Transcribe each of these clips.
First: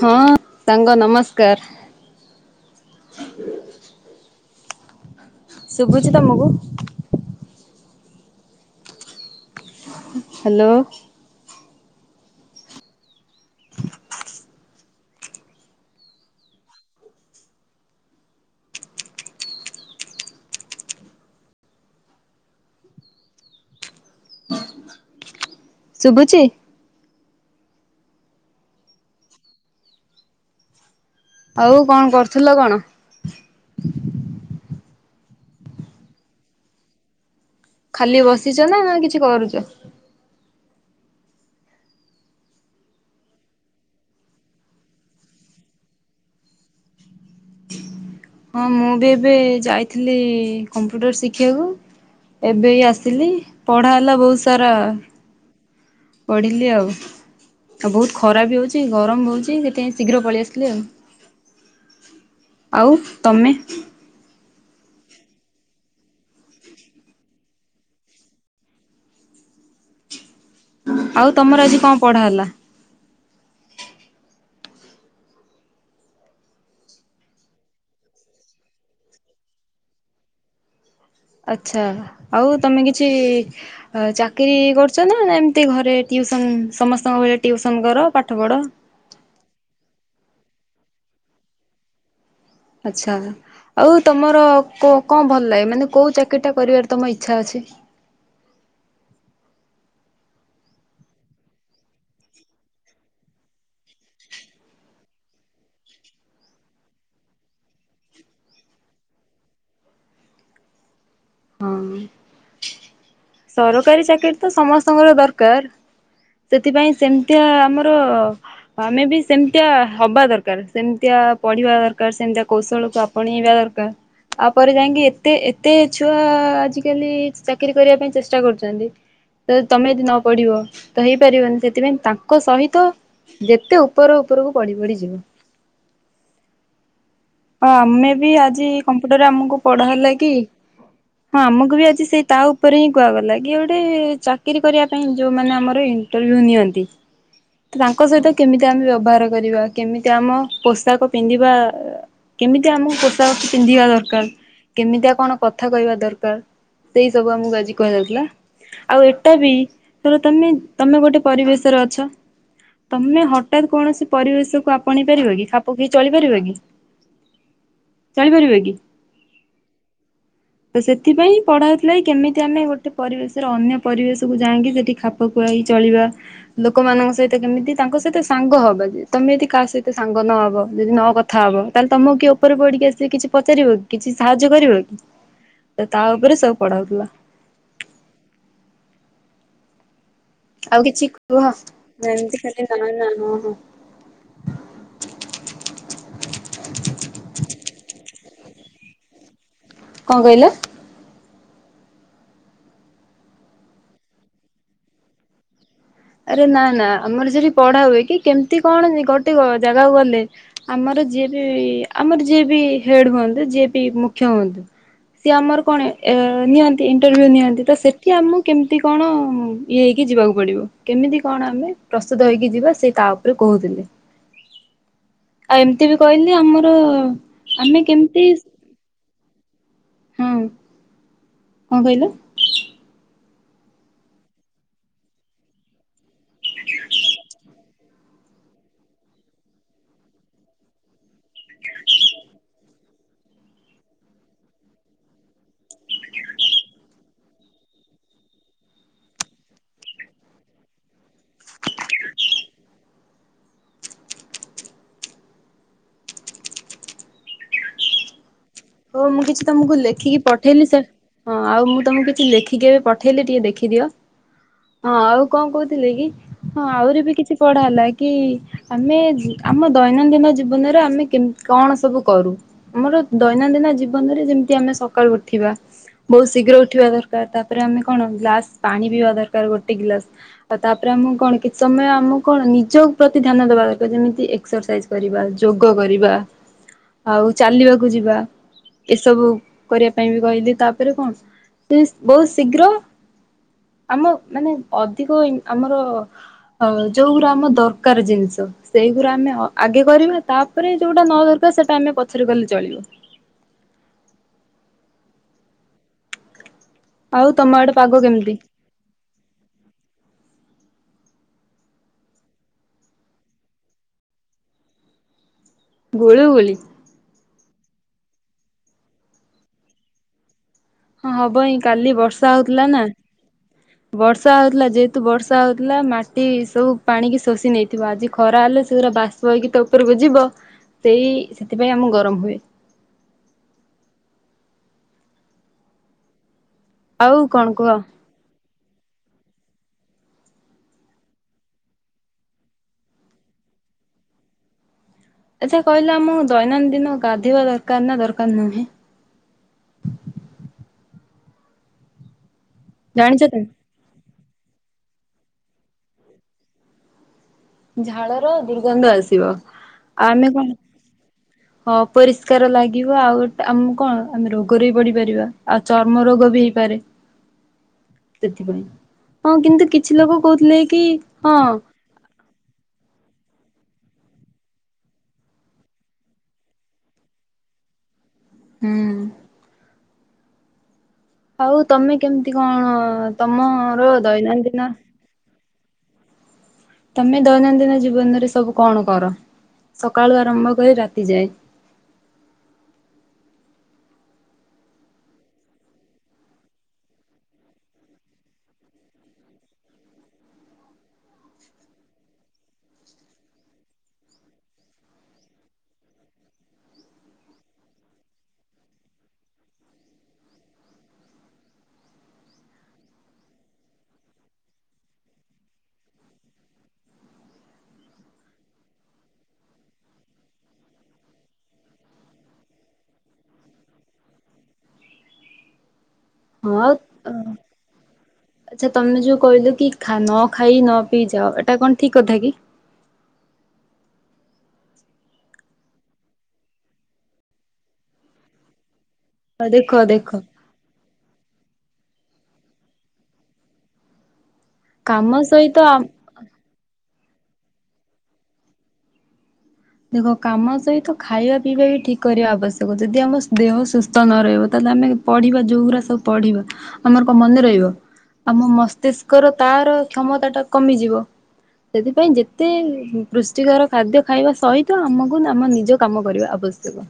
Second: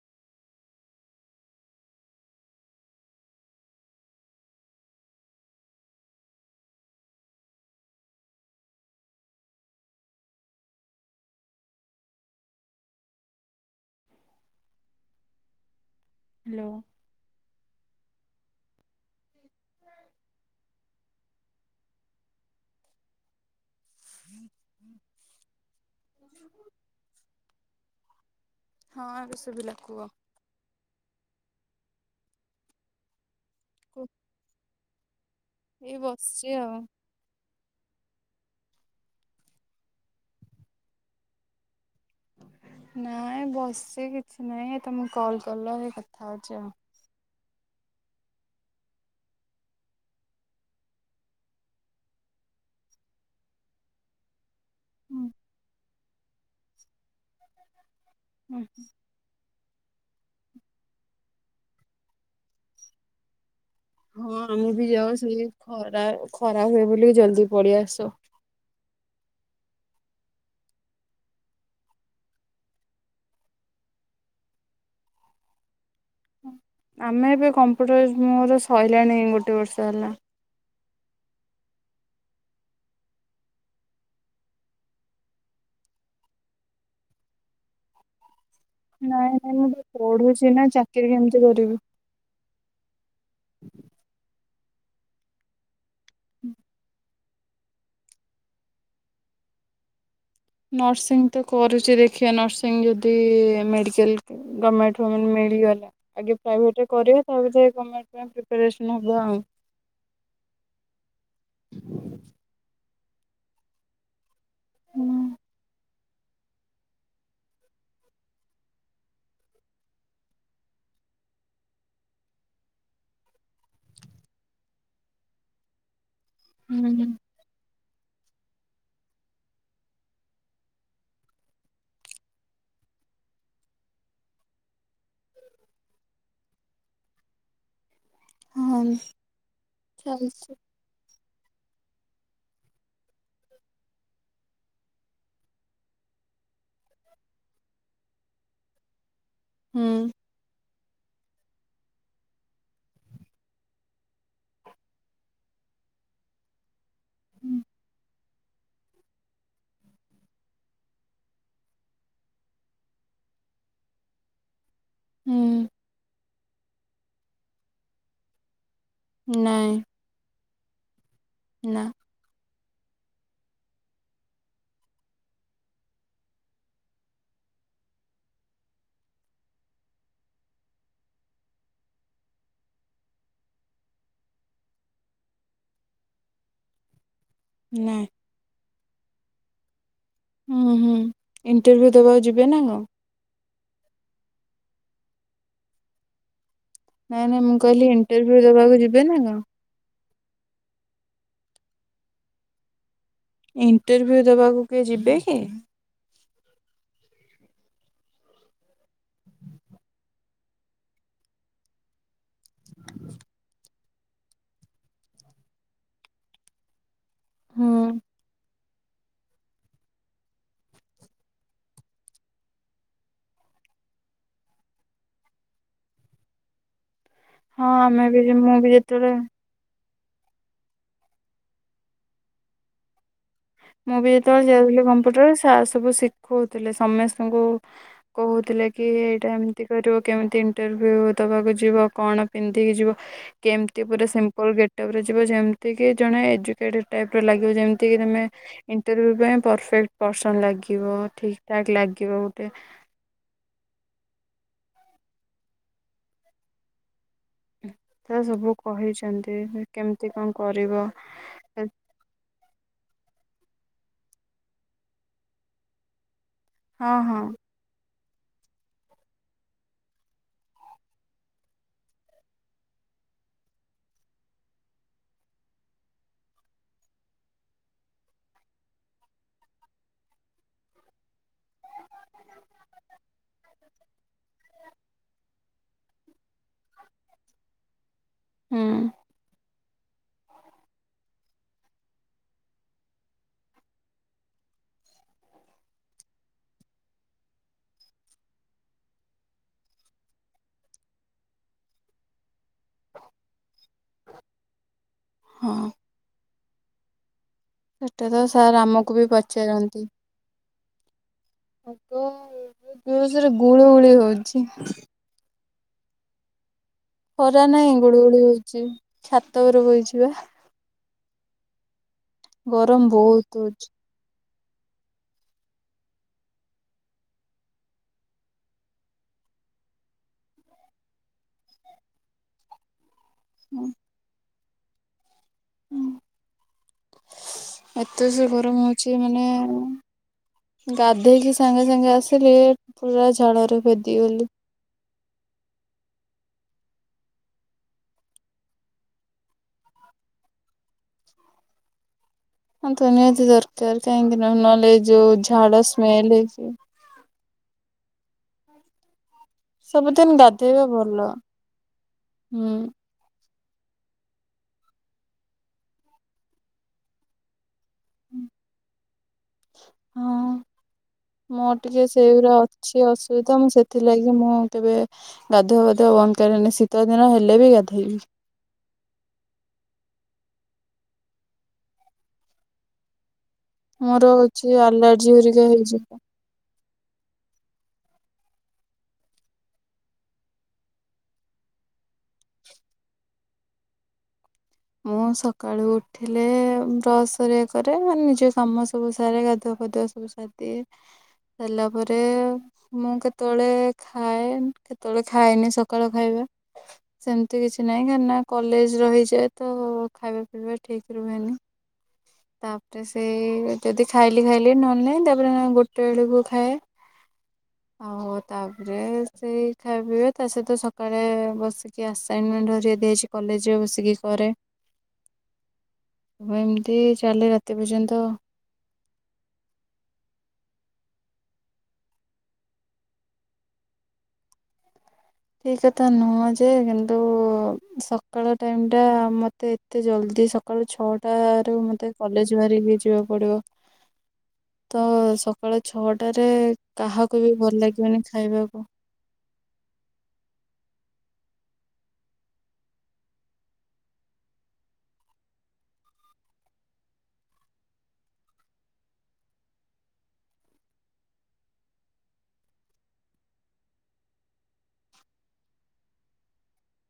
ହଁ ସାଙ୍ଗ ନମସ୍କାର। ସୁୁବୁଛି ତମକୁ? ହ୍ୟାଲୋ। ହ୍ୟାଲୋ। ଶୁଭୁଛିି? ହଁ ଶୁଭିଲା କୁହ? ଆଉ କଣ କରୁଥିଲ କଣ? ଏଇ ବସିଛିେ ଆଉ। ଖାଲି ବସିଛ ନା ନା କିଛି କରୁଛ? ନାଇଁ ବସି କିଛି ନହିଁ ତମକୁ କଲ କଲ ସେ କଥା ହଉଛି ଆଉ। ହଁ ମୁଁ ବି ଏବେ ଯାଇଥିଲି କମ୍ପ୍ୟୁଟର ଶିଖିବାକୁ ଏବେ ଆସିଲି ପଢା ହେଲା ବହୁତ ତର। ହୁଁ ପଢ଼ିଲି ଆଉ। ଆଉ ବହୁତ ଖରାପ ବି ହୁଁ। ହଉଛି ଗରମ ହଉଛି। ଶୀଘ୍ର ପଳେଇ ଆସିଲେ ଆଉ ଆଉ ତମେ? ହଁ ଆମେ ବି ଯାଉ ସେ ଖରା ଖରା ହୁଏ ବୋଲି ଜଲଦି ପଡି ଆସ ଆଉ ତମର ଆଜି କଣ ପଢା ହେଲା? ଆମେ ଏବେ କମ୍ପ୍ୟୁଟର ମୋର ସରିଲାଣି ଗୋଟେ ବର୍ଷ ହେଲା। ଆଚ୍ଛା ଆଉ ତମେ କିଛି ଚାକିରିୀ କରୁଛ ନା ନା ଏମିତି ଘରେ ଟିଉସନ୍ ସମସ୍ତଙ୍କ ଭଳି ଟିଉସନ୍ କର ପାଠ ପଢ଼? ନାଇଁ ନାଇଁ ମୁଁ ତ ପଢୁଛି ନା ଚାକିରି କେମିତି କରିବି। ଆଛା ଆଉ ତମର କଉ କଣ ଭଲ ଲାଗେ? ମାନେ କୋଉ ଚାକିରୀଟା କରିବାର ତମଇଛ? ଇଛା ଅଛି ନର୍ସିଂ ତ କରୁଛି ଦେଖିଆ ନର୍ସିଂ ଯଦି ମେଡିକାଲ ଗର୍ମେଣ୍ଟମାନେ ମିଳିଗଲା ଆଗେ ପ୍ରାଇଭେଟରେ କରିବା ତା ଭିତରେ ଗର୍ମେଣ୍ଟ ପାଇଁ ପ୍ରିପାରେସନ୍ ହବା ଆଉ। ହଁ [inaudible] ସରକାରୀ ଚାକିରୀ ତ ସମସ୍ତଙ୍କର ହୁଁ ଦରକାର। ସେଥିପାଇଁ ସେମିତିଆ ଆମର ଆମେ ବି ସେମିତିଆ ହବା ଦରକାର ସେମିତିଆ ପଢିବା ଦରକାର ସେମିତିଆ କୌଶଳକୁ ଆପଣେଇବା ଦରକାର ତାପରେ ଯାଇକି ଏତେ ଏତେ ଛୁଆ ହୁଁ। ଆଜିକାଲି ଚାକିର କରିବା ପାଇଁ ଚେଷ୍ଟା କରୁଛନ୍ତି ତ ତମେ ଯଦି ନ ପଢିବ ତ ହେଇପାରିବନି ସେଥିପାଇଁ ତାଙ୍କ ସହିତ ଯେତେ ଉପର ଉପରକୁ ପଢି ପଢି ଯିବ। ହ ଆମେ ବି ଆଜି ହଁ କମ୍ପ୍ୟୁଟରରେ ଆମକୁ ପଢା ହେଲା କି ଚାଲିଛି ହଁ ଆମକୁ ବି ଆଜି ସେଇ ତା ଉପରେ ହିଁ କୁହାଗଲା କି ଗୋଟେ ଚାକିରୀ କରିବା ପାଇଁ ଯୋଉମାନେ ଆମର ଇଣ୍ଟରଭ୍ୟୁ ନିଅନ୍ତି ତାଙ୍କ ସହିତ କେମିତି ଆମେ ବ୍ୟବହାର କରିବା ହୁଁ କେମିତି ଆମ ପୋଷାକ ପିନ୍ଧିବା କେମିତିଆ ଆମକୁ ପୋଷାକ ପିନ୍ଧିବା ଦରକାର କେମିତିଆ କଣ କଥା କହିବା ଦରକାର। ସେଇ ସବୁ ଆମକୁ ହୁଁ ଆଜି କୁହାଯାଉଥିଲା। ଆଉ ଏଟାବି ଧର ତମେ ତମେ ଗୋଟେ ପରିବେଶରେ ଅଛ ତମେ ହଠାତ୍ କୌଣସି ପରିବେଶକୁ ଆପ ପୁଣି ପାରିବ କି ଖାପ ଖାଇ ଚଳିପାରିବ କି? ଚାଲିପାରିବେ କି? ନାହିଁ ଓସେ ଏଥିପାଇଁ ପଢ଼ାଉଥିଲେଏକି କେମିତି ଆମେ ଗୋଟେ ଗୋଟେ ପରିବେଶର ଅନ୍ୟ ପରିବେଶକୁୁ ଯାଇକି ସେଠି ଖାପ ଖୁଆଇ ଚଳିବା ଲୋକମାନଙ୍କ ସହିତ କେମିତି ତାଙ୍କ ସହିତ ସାଙ୍ଗ ହବା ତମେ ଯଦି କାହା ସହିତ ସାଙ୍ଗ ନହବ ଯଦି ନ କଥା ହବ। ତାହେଲେ ତମକୁ କିଏ ଉପରେ ପଢିକି ଆସିକି କିଛି ପଚାରିବ କି କିଛି ସାହାଯ୍ୟ କରିବ କି ତ ତାଉପରେ ସବୁ ପଢାଉଥିଲା। ନା ହୁଁ ଆଉ ହୁଁ କିଛି କୁହ ଇଣ୍ଟରଭ୍ୟୁ ଦବାକୁ ଏମତି ଯିବେ ଖାଲି କଣ? ନା ନା ହଁ ହଁ ନାଇଁ ନାଇଁ ମୁଁ କହିଲି ଇଣ୍ଟରଭି୍ୟୁ ଦବାକୁ ଯିବେନା କଣ? କଣ କହିଲ? ଇଣ୍ଟରଭି୍ୟୁ ଦେବାକୁ କିଏ ଯିବେ କି? ଆରେ ନା ନା ଆମର ସେଠି ପଢା ହୁଏ କି କେମିତି କଣ ଗୋଟେ ଜାଗାକୁ ଗଲେ ଆମର ଯିଏ ବି ଆମର ଯିଏ ବି ହେଡ ହୁଅନ୍ତୁ ଯିଏ ବି ମୁଖ୍ୟ ହୁଅନ୍ତୁ ସିଏ ଆମର କଣ ଏ ନିଅନ୍ତି? ଇଣ୍ଟରଭ୍ୟୁ ନିଅନ୍ତି ହୁଁ ତ ସେଠି ଆମକୁ କେମତି କଣ ଇଏ ହେଇକି ଯିବାକୁ ପଡିବ? କେମିତି କଣ ଆମେ ପ୍ରସ୍ତୁତ ହେଇକି ଯିବା ସେ ତା ଉପରେ କହୁଥିଲେ ଆଉ ଏମିତି ବି କହିଲି ଆମର ହଁ ଆମେ ବି ମୁଁ ବି ଯେତେବେଳେ ହଁ। କଁ କହିଲେ? ମୁଁ ବି ଯେତବେଳେ ଯାଉଥିଲି କମ୍ପ୍ୟୁଟର ସାର୍ ସବୁ ଶିଖୋଉଥୁଲେ ସମେସ୍ତଙ୍କୁ କୋହୁଥୁଲେ କି ଏଇଟା ଏମିତି କରିବ କେମିତି ଇଣ୍ଟରଭ୍ୟୁ ଦବାକୁ ଯିବ କଣ ପିନ୍ଧିକି ଯିବ କେମିତି ପୁରା ସିମ୍ପଲ୍ ଗେଟଅପରେ ଯିବ ଯେମତିକି ଜଣେ ଏଜୁକେଟେଡ଼ ଟାଇପର ଲାଗିବ ଯେମତିକି ତମେ ଇଣ୍ଟରଭିୟୁ ପାଇଁ ପରଫେକ୍ଟ ପର୍ସନ ଲାଗିବ ଠିକ ଠାକ୍ ଲାଗିବ ଗୋଟେ ତ ସବୁ ହୋଉ ମୁଁ କହିଛନ୍ତି କିଛି ତମୁକୁ କେମିତି ଲେଖିକି କଣ ପଠେଇଲି କରିବ ସେ ହଁ ଆଉ ମୁଁ ତମୁକୁ କିଛି ଲେଖିକି ଏବେ ପଠେଇଲି ଟିକେ ଦେ ଦେଖିଦିଅ ହଁ ଆଉ କଣ କୋଉଥୁଲେ କି? ହଁ ଆହୁରି ବି କିଛି ପଢା ହେଲା। କି ଆମେ ଆମ ଦୈନନ୍ଦିନ ଜୀବନରେ ଆମେ କେମ କଣ ସବୁ କରୁ ଆମର ଦ ଇନଦିନ ଜୀବନରେ ଯେମିତି ଆମେ ସକାଳୁ ଉଠିବା ବୋହୁତ ଶୀଘ୍ର ଉଠିବା ଦରକାର। ତାପରେ ଆମେ କଣ ଗ୍ଲାସ୍ ପାଣି ପିଇବା ଦରକାର ଗୋଟେ ଗ୍ଲାସ ଆଉ ତାପରେ ଆମୁକୁ କଣ କିଛି ସମୟ ଆମୁକୁ କଣ ନିଜ ପ୍ରତି ଧ୍ୟାନ ଦବା ଦରକାର ଯେମିତି ଏକ୍ସରସାଇଜ କରିବା ଯୋଗ କରିବା ଆଉ ଚାଲିବାକୁ ଯିବା। ହୁଁ ଏସବୁ କରିବା ପାଇଁ ବି କହିଲି ତାପରେ କଣ ଯଦି ବୋହୁତ ଶୀଘ୍ର ଆମ ମାନେ ଅଧିକ ଇ ଅ ଆମର ଯୋଉଗୁରା ଆମ ଦରକାର ଜିନିଷ ସେଇଗୁରା ଆମେ ଅ ଆଗେ କରିବା ତାପରେ ଯୋଉଟା ନ ଦରକାର ସେଟା ଆମେ ପଛରେ କଲେ ଚଳିବ। ହଁ। ଆଉ ତମ ଆଡେ ପାଗ ସେଟା ତ କେମିତି? ସାର୍ ଆମକୁ ବି ପଚାରନ୍ତି? ଏବେ ବୋହୁତ ଜୋର ସୋରେ ଗୁଳୁ ଗୁଳି ହୋଉଚି। ଗୁଳୁ ଗୁଳି? ଖରା ନାହିଁ ଗୁଳ ଗୁଳି ହୋଉଚି ଛାତ ଓପରେ ବଇଚି ପା । ହଁ ହବ ହିଁ କାଲି ବର୍ଷା ହୋଉଥୁଲା ନା ଗରମ ବହୁତ ହଉଛି। ବର୍ଷ ବର୍ଷା ହୋଉଥୁଲା ଯେହେତୁ ବର୍ଷା ହୋଉଥୁଲା ମାଟି ସବୁ ପାଣିିକି ଶୋଷି ନେଇଥିବ ଆଜି ଖରା ହେଲେ ସେଗୁରା ବାଷ୍ପ ହେଇକି ତ ଉପରୁକୁ ଯିବ ସେଇ ସେଥିପାଇଁ ଆମୁ ଗରମ ହୁଏ। ହଁ। ଆଉ କଣ କୁହ ହୁଁ। ଅତେ ରୋସେ ଗରମ ହୋଉ ଛି ମାନେ ଗାଧେଇକି ସାଙ୍ଗେ ସାଙ୍ଗେ ଆସିଲି ପୁରା ଝାଳରେ ଭେଦିଗଲି। ଆଚ୍ଛା କହିଲ ଆମକୁ ଦୈନନ୍ଦିନ ଗାଧେଇବା ଦରକାର ନାଁ ଦରକାର ନୁହେଁ? ହଁ ତ ଜାଣିଛ ନିହାତି ତମେ? ଦରକାର। କାହିଁକି? ନ ନହେଲେ ଏଇ ଯୋଉ ଝାଳ ସ୍ମେଲ ହେଇଯିବ। ଝାଳର ଦୁର୍ଗନ୍ଧ ଆସ୍ ଥିବ ସବୁଦିନ ଆମେ କଣ ଗାଧେଇବା ଭଲ ହଁ ପରିଷ୍କାର ହୁଁ ଲାଗିବ ଆଉ ଆମ କଣ ଆମେ ରୋଗରେ ବି ପଡ଼ି ପାରିବା ଆଉ ଚର୍ମ ରୋଗ ବି ହେଇପାରେ। ସେଥିପାଇଁ। ହଁ କିନ୍ତୁ କିଛି ଲୋକ ହଁ କହୁଥୁଲେ କି ହଁ ଛି ଅସୁବିଧା। ମୁଁ ସେଥିଲାଗି ମୁଁ ଆଉ କେବେ ଗାଧୁଆ ବାଧୁଆ ବନ୍ଦ କରେନି ଶୀତ ଦିନ ହେଲେ ବି ଗାଧେଇବି। ହୁଁ। ଆଉ ତମେ କେମତି କଣ? ତମର ମୋର ଅଛି ଦୈନନ୍ଦିନ ଆଲାର୍ଜି ହରିକା ହେଇ ଯିବ? ତମେ ଦୈନନ୍ଦିନ ଜୀବନରେ ସବୁ କଣ କର। ସକାଳୁ ଆରମ୍ଭ କରି ରାତି ଯାଏଁ? ମୁଁ ସକାଳୁ ଉଠିଲେ ବ୍ରସ ହରିଆ କରେ ମାନେ ନିଜ କାମ ସବୁ ସାରେ ଗାଧୁଆ ପାଧୁଆ ସବୁ ସାରିଦିଏ। ସାରଲା ପରେ ମୁଁ କେତବେଳେ ଖାଏ କେତବେଳେ ଖାଏନି ସକାଳ ଖାଇବା। ସେମତି କିଛି ନାଇଁ କାଇଁନା କଲେଜ ରହିଯାଏ। ତୋ ଖାଇବା ପିଇବା ଠିକ ରୁହେନି। ତାପରେ ସେ ଯଦି ଖାଇଲି ଖାଇଲି ନହେଲେ ନାହିଁ। ତାପରେ ଗୋଟେ ବେଳେକୁ ଖାଏ। ଆଉ ତାପରେ ସେ ଖାଇବା ପିଇବା ତା ସହିତ ସକାଳେ ବସିକି ଆସାଇନମେଣ୍ଟ ହରିକା ଦିଆ ହେଇଛି କଲେଜରେ ବସିକି କରେ। ହଁ ଏମିତି [unintelligible] ଅ ଚାଲେ ରାତି ପର୍ଯ୍ୟନ୍ତ ଆଚ୍ଛା ତମେ ଯୋଉ କହିଲ କି ଖା ନ ଖାଇ ନ ପିଇ ଯାଅ। ଏଟା କଣ ଠିକ କଥା କି? ଠିକ କଥା ନୁହଁ ଯେ କିନ୍ତୁ ସକାଳ ଟାଇମ୍ ଟ ମତେ ଦେଖ ଏତେ ଦେଖ ଜଲଦି ସକାଳୁ ଛଅଟାରୁ ମ ମତେ କଲେଜ ବି ବାହାରିକି ବି ଯିବାକୁ ପଡିବ। ତ କାମ ସକାଳ ସହିତ ଛଅଟାରେ କାହାକୁ ବି ଭଲ ଲାଗିବନି ଖାଇବାକୁ। ହଁ କାମ ସହିତ ଖାଇବା ପିଇବା ବି ଠିକ କରିବା ଆବଶ୍ୟକ। ଯଦି ଆମସ୍ ଦେହ ସୁସ୍ଥ ନ ରହିବ ତାହେଲେ ଆମେ ପଢିବା ଯୋଉଗରା ସବୁ ପଢିବା ଆମର କଣ ମନେ ରହିବ? ଆମ ମସ୍ତିଷ୍କର ତାର କ୍ଷମତା ଟା କମିଯିବ। ସେଥିପାଇଁ ଯେତେ ପୁଷ୍ଟିକର ଖାଦ୍ୟ ଖାଇବା ସେ ସହିତ ଆମକୁ ନା ଆମ ନିଜ କାମ କରିବା ଆବଶ୍ୟକ।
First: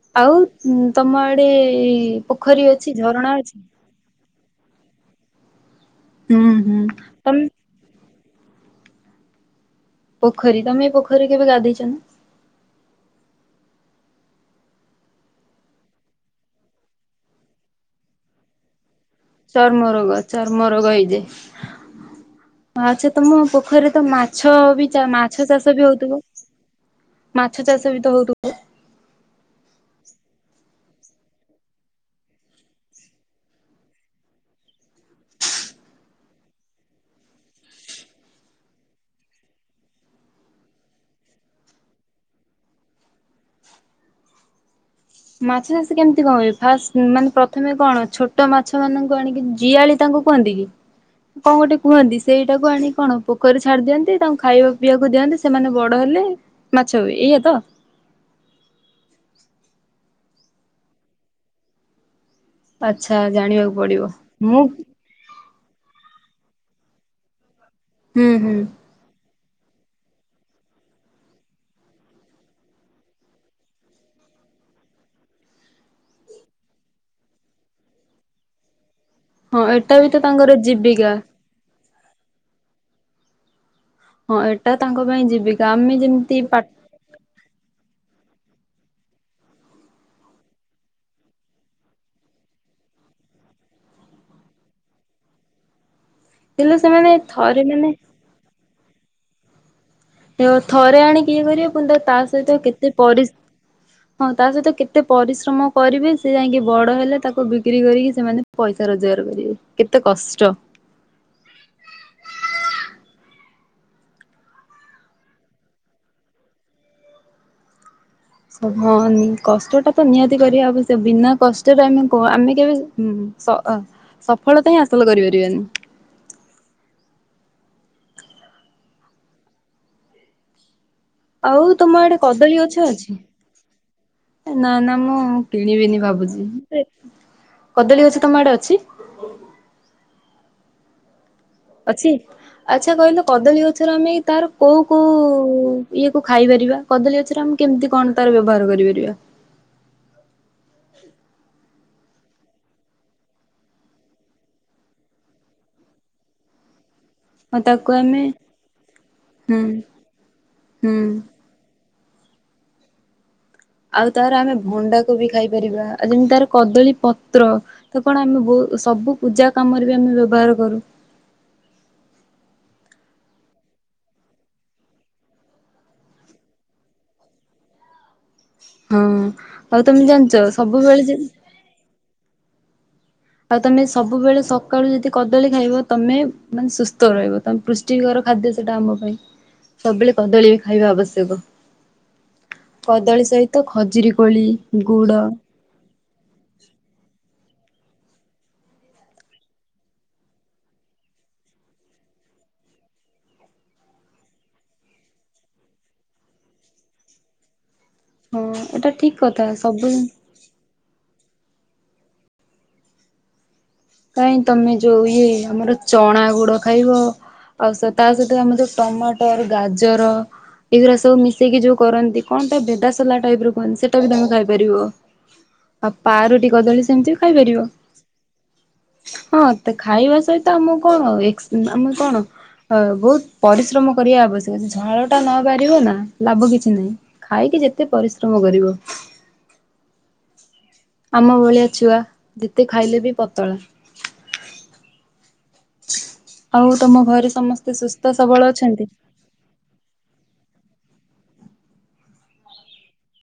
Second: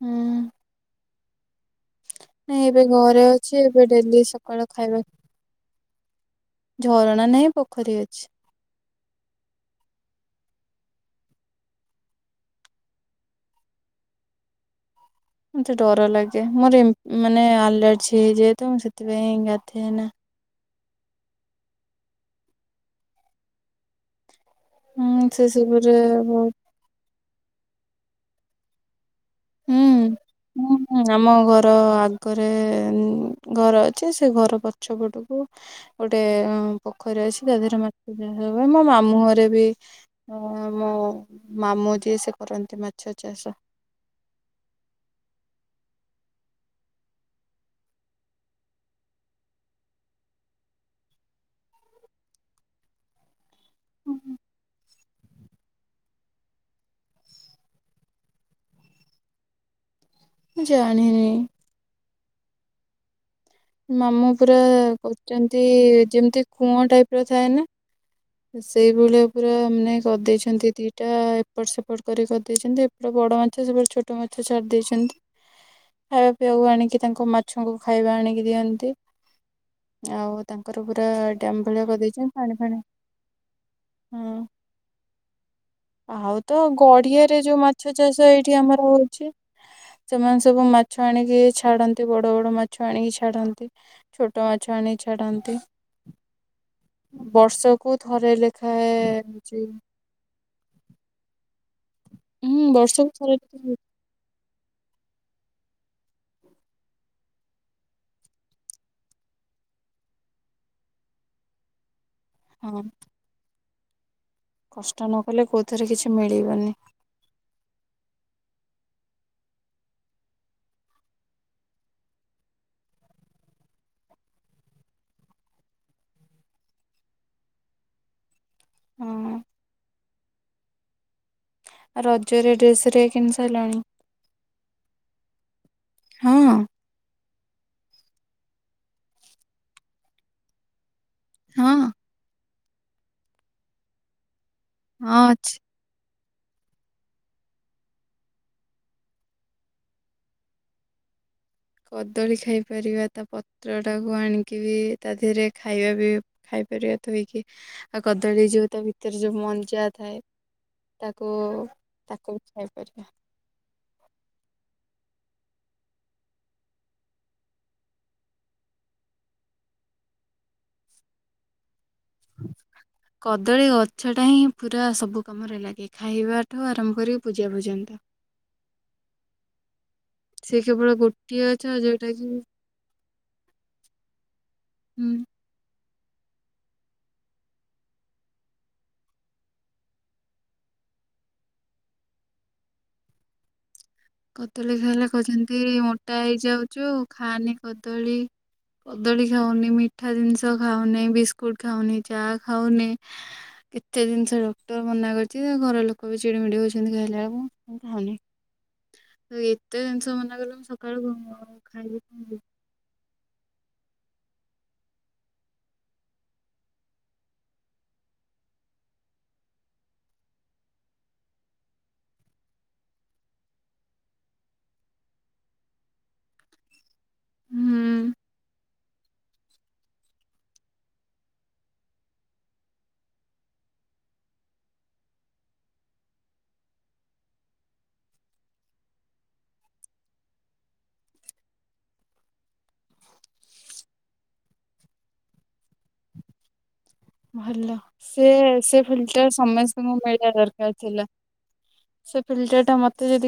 ହୁଁ ଆଉ [unintelligible] ତମ ଆଡ଼େ ଏ ଏଇ ନାଇଁ ଏବେ ଘରେ ଅଛି। ଏବେ ଡେଲି ସକାଳ ଖାଇବାକ୍ ହୁଁ ହୁଁ। ତମ୍ ଛ ପୋଖରୀ ତମେ ଏ ପୋଖରୀରେ କେବେ ଗାଧେଇଚ ନା? ମତେ ଡର ଲାଗେ। ମୋର ଏମ୍ ମାନେ ଆଲର୍ଜି ହେଇ ଯାଏ ତ ମୁଁ ସେଥ୍ ଚର୍ମରୋଗ। ଚର୍ମର୍ ରୋଗ ହେଇଯାଏ। ଆଚ୍ଛା ତମ ପୋଖରୀ ତ ମା ମାଛ ବି ଚା ହୁଁ ସେ ମାଛ ଚାଷ ବି ହଉଥିବ? ସବୁରେ ମାଛ ଚାଷ ବି ତ ହଉଥିବ? ହ ହୁଁ ହଁ ହଁ ଆମ ଘର ଆଗରେ ଘର ଅଛି ସେ ଘର ପଛ ପଟକୁ ଗୋଟେ ପୋଖରୀ ଅଛି ତା ଦେହରେ ମାଛ ଚାଷ ହୁଏ ପାଇଁ ମୋ ମାମୁଁରେ ବି ମୋ ମାମୁଁ ଯିଏ ସେ କରନ୍ତି ମାଛ ଚାଷ। ମାଛ ଚାଷ କେମିତି କଣି ଫାଷ୍ଟ ମାନେ ପ୍ରଥମେ କଣ ଛୋଟ ମାଛ ମାନଙ୍କୁ ଆଣିକି ଜିଆଳି ତାଙ୍କୁ କୁହନ୍ତି କି କଣ ଗୋଟେ କୁହନ୍ତି ସେଇଟାକୁ ଆଣି କଣ ପୋ କରି ଛାଡ଼ି ଦିଅନ୍ତି ତାଙ୍କୁ ମୁଁ ଖାଇବାକୁ ପିଇବାକୁ ଦିଅନ୍ତି ସେମାନେ ବଡ ହେଲେ ମାଛ ହୁଏ ଏଇଆ ତ? ଜାଣିନି, ଆଛା, ଜାଣିବାକୁ ପଡିବ ମାମୁଁ ପୁରା ମୁଁ, କରୁଛନ୍ତି ଯେମିତି କୂଅ ଟାଇପ ର ଥାଏ ନା, ହୁଁ ହୁଁ ସେଇଭଳିଆ, ପୁରା ମାନେ କରିଦେଇଛନ୍ତି ଦିଟା ଏପଟ ସେପଟ କରି କରିଦେଇଛନ୍ତିଦିଟା ଏପଟ ବଡ ମାଛ ସେପଟ ଛୋଟ ମାଛ ଛାଡି ଦେଇେଇଛନ୍ତି ଖାଇବା ପିଇବାକୁ ଆଣିକି ତାଙ୍କ ମାଛଙ୍କୁ ଖାଇବା ଆଣିକି ଦିଅନ୍ତି। ହଁ ଏଟା ବି ତ ଆଉ ତାଙ୍କର ପୁରା ଜୀବିକା। ଡ୍ୟାମ୍ ଭଳିଆ କରିଦେଇ ପାଣି ଫାଣି ହଁ ଏଟା ତାଙ୍କ ପାଇଁ ଜୀବିକା ଆମେ ଆଉ ଯେମିତି ତ ପା ଗଡିଆରେ ଯୋଉ ମାଛ ଚାଷ ଏଇଠି ଆମର ହଉଛି ସେମାନେ ସବୁ ମାଛ ଆଣିକି ଛାଡନ୍ତି ବଡ ବଡ ମାଛ ଆଣିକି ଛାଡନ୍ତି ଛୋଟ ମାଛ ଆଣି ଛାଡନ୍ତି। ହେଲେ ସେମାନେ ଥରେ ମାନେ। ଏ ଯେ। ଥରେ ଆଣି କିଏ କରିବ। ପୁଣି ତା ସହିତ ହୁଁ କେତେ ବର୍ଷକୁ ପରି ଥରେ ଲେଖାଏ। ହଁ ତା ସହିତ। କେତେ ପରିଶ୍ରମ କରିବେ ସେ ଯାଇକି ବଡ ହେଲେ ତାକୁ ବିକ୍ରି କରିକି ସେମାନେ ପଇସା ରୋଜଗାର କରିବେ କେତେ କଷ୍ଟ। ହଁ। କଷ୍ଟ ନ କଲେ କଉଥିରେ କିଛି ମିଳିବନି। ହଁ ନି କଷ୍ଟଟା ତ ନିହାତି କରିବା ଅବଶ୍ୟକ ବିନା କଷ୍ଟରେ ଆମେ ଆମେ କେବେ ଉମ ଆ ସଫଳତା ହିଁ ହାସଲ କରିପାରିବାନି। ହଁ। ଆଉ ତମ ଆଡେ ରଜରେ କଦଳୀ ଡ୍ରେସ ଗଛ ହେରିକା ଅଛି କିଣି ସାରିଲଣି ନା ନା ମୁଁ। କିଣିବିନି ହଁ ଭାବୁଛି। କଦଳୀ ଗଛ ତମ ଆଡେ ଅଛି। ହଁ ଅଛି। ଆଚ୍ଛା କହିଲୁ କଦଳୀ ଗଛରେ ଆମେ ତାର। କୋଉ ହଁ କୋଉ ଅଛି। ଇଏ। ଖାଇପାରିବା କଦଳୀ ଗଛରେ ଆମେ କେମିତି କଣ ତାର ବ୍ୟବହାର କରିପାରିବା। କଦଳୀ ଖାଇପାରିବା ତା ପତ୍ର ଟାକୁ ଆଣିକି ବି ତା ଦେହରେ ଖାଇବା ବି ଖାଇପାରିବା। ଧୋଇକି ହଁ ତାକୁ ଆଉ ଆମେ କଦଳୀ ଯୋଉ ତା ଭିତରେ ଯୋଉ ହୁଁ ମଞ୍ଜା ଥାଏ ହୁଁ ତାକୁ। ତାକୁ ବି ଖାଇପାରିବା। ଆଉ ତାର ଆମେ ଭଣ୍ଡା। କୁ ବି ଖାଇପାରିବା ଆଉ ଯେମିତି ତାର କଦଳୀ ପତ୍ର ତ କଣ ଆମେ ବହୁ ସବୁ ପୂଜା କାମରେ ବି ଆମେ ବ୍ୟବହାର କରୁ। କଦଳୀ ଗଛ ଟା ହିଁ ପୁରା ସବୁ କାମରେ ଲାଗେ ଖାଇବାଠୁ ଆରମ୍ଭ କରିକି ପୂଜା ପର୍ଯ୍ୟନ୍ତ। ହଁ ଆଉ ତମେ ଜାଣିଛ ସେ କେବଳ ସବୁବେଳେ। ଗୋଟିଏ ଗଛ ଯୋଉଟା କି ଆଉ ତମେ ସବୁବେଳେ ସକାଳୁ ହୁଁ ଯଦି କଦଳୀ ଖାଇବ। ତମେ ମାନେ ସୁସ୍ଥ ରହିବ ତମେ ପୃଷ୍ଟିକର ଖାଦ୍ୟ ସେଟା ଆମ ପାଇଁ ସବୁବେଳେ କଦଳୀ ବି ଖାଇବା ଆବଶ୍ୟକ କଦଳୀ ସହିତ। ଖଜୁରୀ କୋଳି କଦଳୀ ଖାଇଲେ ଗୁଡ କହୁଛନ୍ତି ମୋଟା ହେଇଯାଉଛୁ ଖାନି। କଦଳୀ କଦଳୀ ଖାଉନି ମିଠା ଜିନିଷ ଖାଉନି ବିସ୍କୁଟ ଖାଉନି ଚା ଖାଉନି କେତେ ଜିନିଷ ଡକ୍ଟର ମନା କରିଛି ଘର ଲୋକ ବି ଚିଡିମିଡି ହଉଛନ୍ତି ଖାଇଲା ବେଳକୁ। ମୁଁ ଖାଉନି। ହଁ ଏଟା। ଠିକ ତ କଥା ଏତେ ସବୁ ଜିନିଷ ମନା କଲେ ମୁଁ ସକାଳୁ ଘୁମ। ଖାଇବି କେମିତି। କାଇଁ ତମେ ଯୋଉ ଇଏ ଆମର ଚଣା ଗୁଡ ଖାଇବ ଆଉ ତା ସହିତ ଆମର ଯୋଉ ଟମାଟର ଗାଜର ଏଇଗୁୁରା ସବୁ ମିଶେଇକି ଯୋଉ କରନ୍ତି କଣ ତା ଭେଦା ସଲା ଟାଇପ ର କୁହନ୍ତି ସେଟା ବି ତମେ ଖାଇପାରିବ ଆଉ ପାରୁଟି କଦଳୀ ସେମିତି। ଖାଇପାରିବ। ହୁଁ ହଁ ତ ଖାଇବା ସହିତ ଆମ କଣ ଏକ୍ସ ଆମେ କଣ ବହୁତ ପରିଶ୍ରମ କରିବା ଆବଶ୍ୟକ ଝାଳ ଟା ନ ପାରିବ ନା ଲାଭ କିଛି ନାହିଁ ଖାଇକି ଯେତେ ପରିଶ୍ରମ କରିବ। ଆମ ଭଳିଆ ଛୁଆ ଯେତେ ଖାଇଲେ ବି ପତଳା। ଆଉ। ତମ ଘରେ ଭଲ ସମସ୍ତେ ସୁସ୍ଥ ସେ ସବଳ ସେ ଅଛନ୍ତି? ଫିଲ୍ଟର ସମସ୍ତଙ୍କୁ ମିଳିବା ଦରକାର। ଥିଲା ସେ ଫିଲ୍ଟର ଟା ମତେ ଯଦି।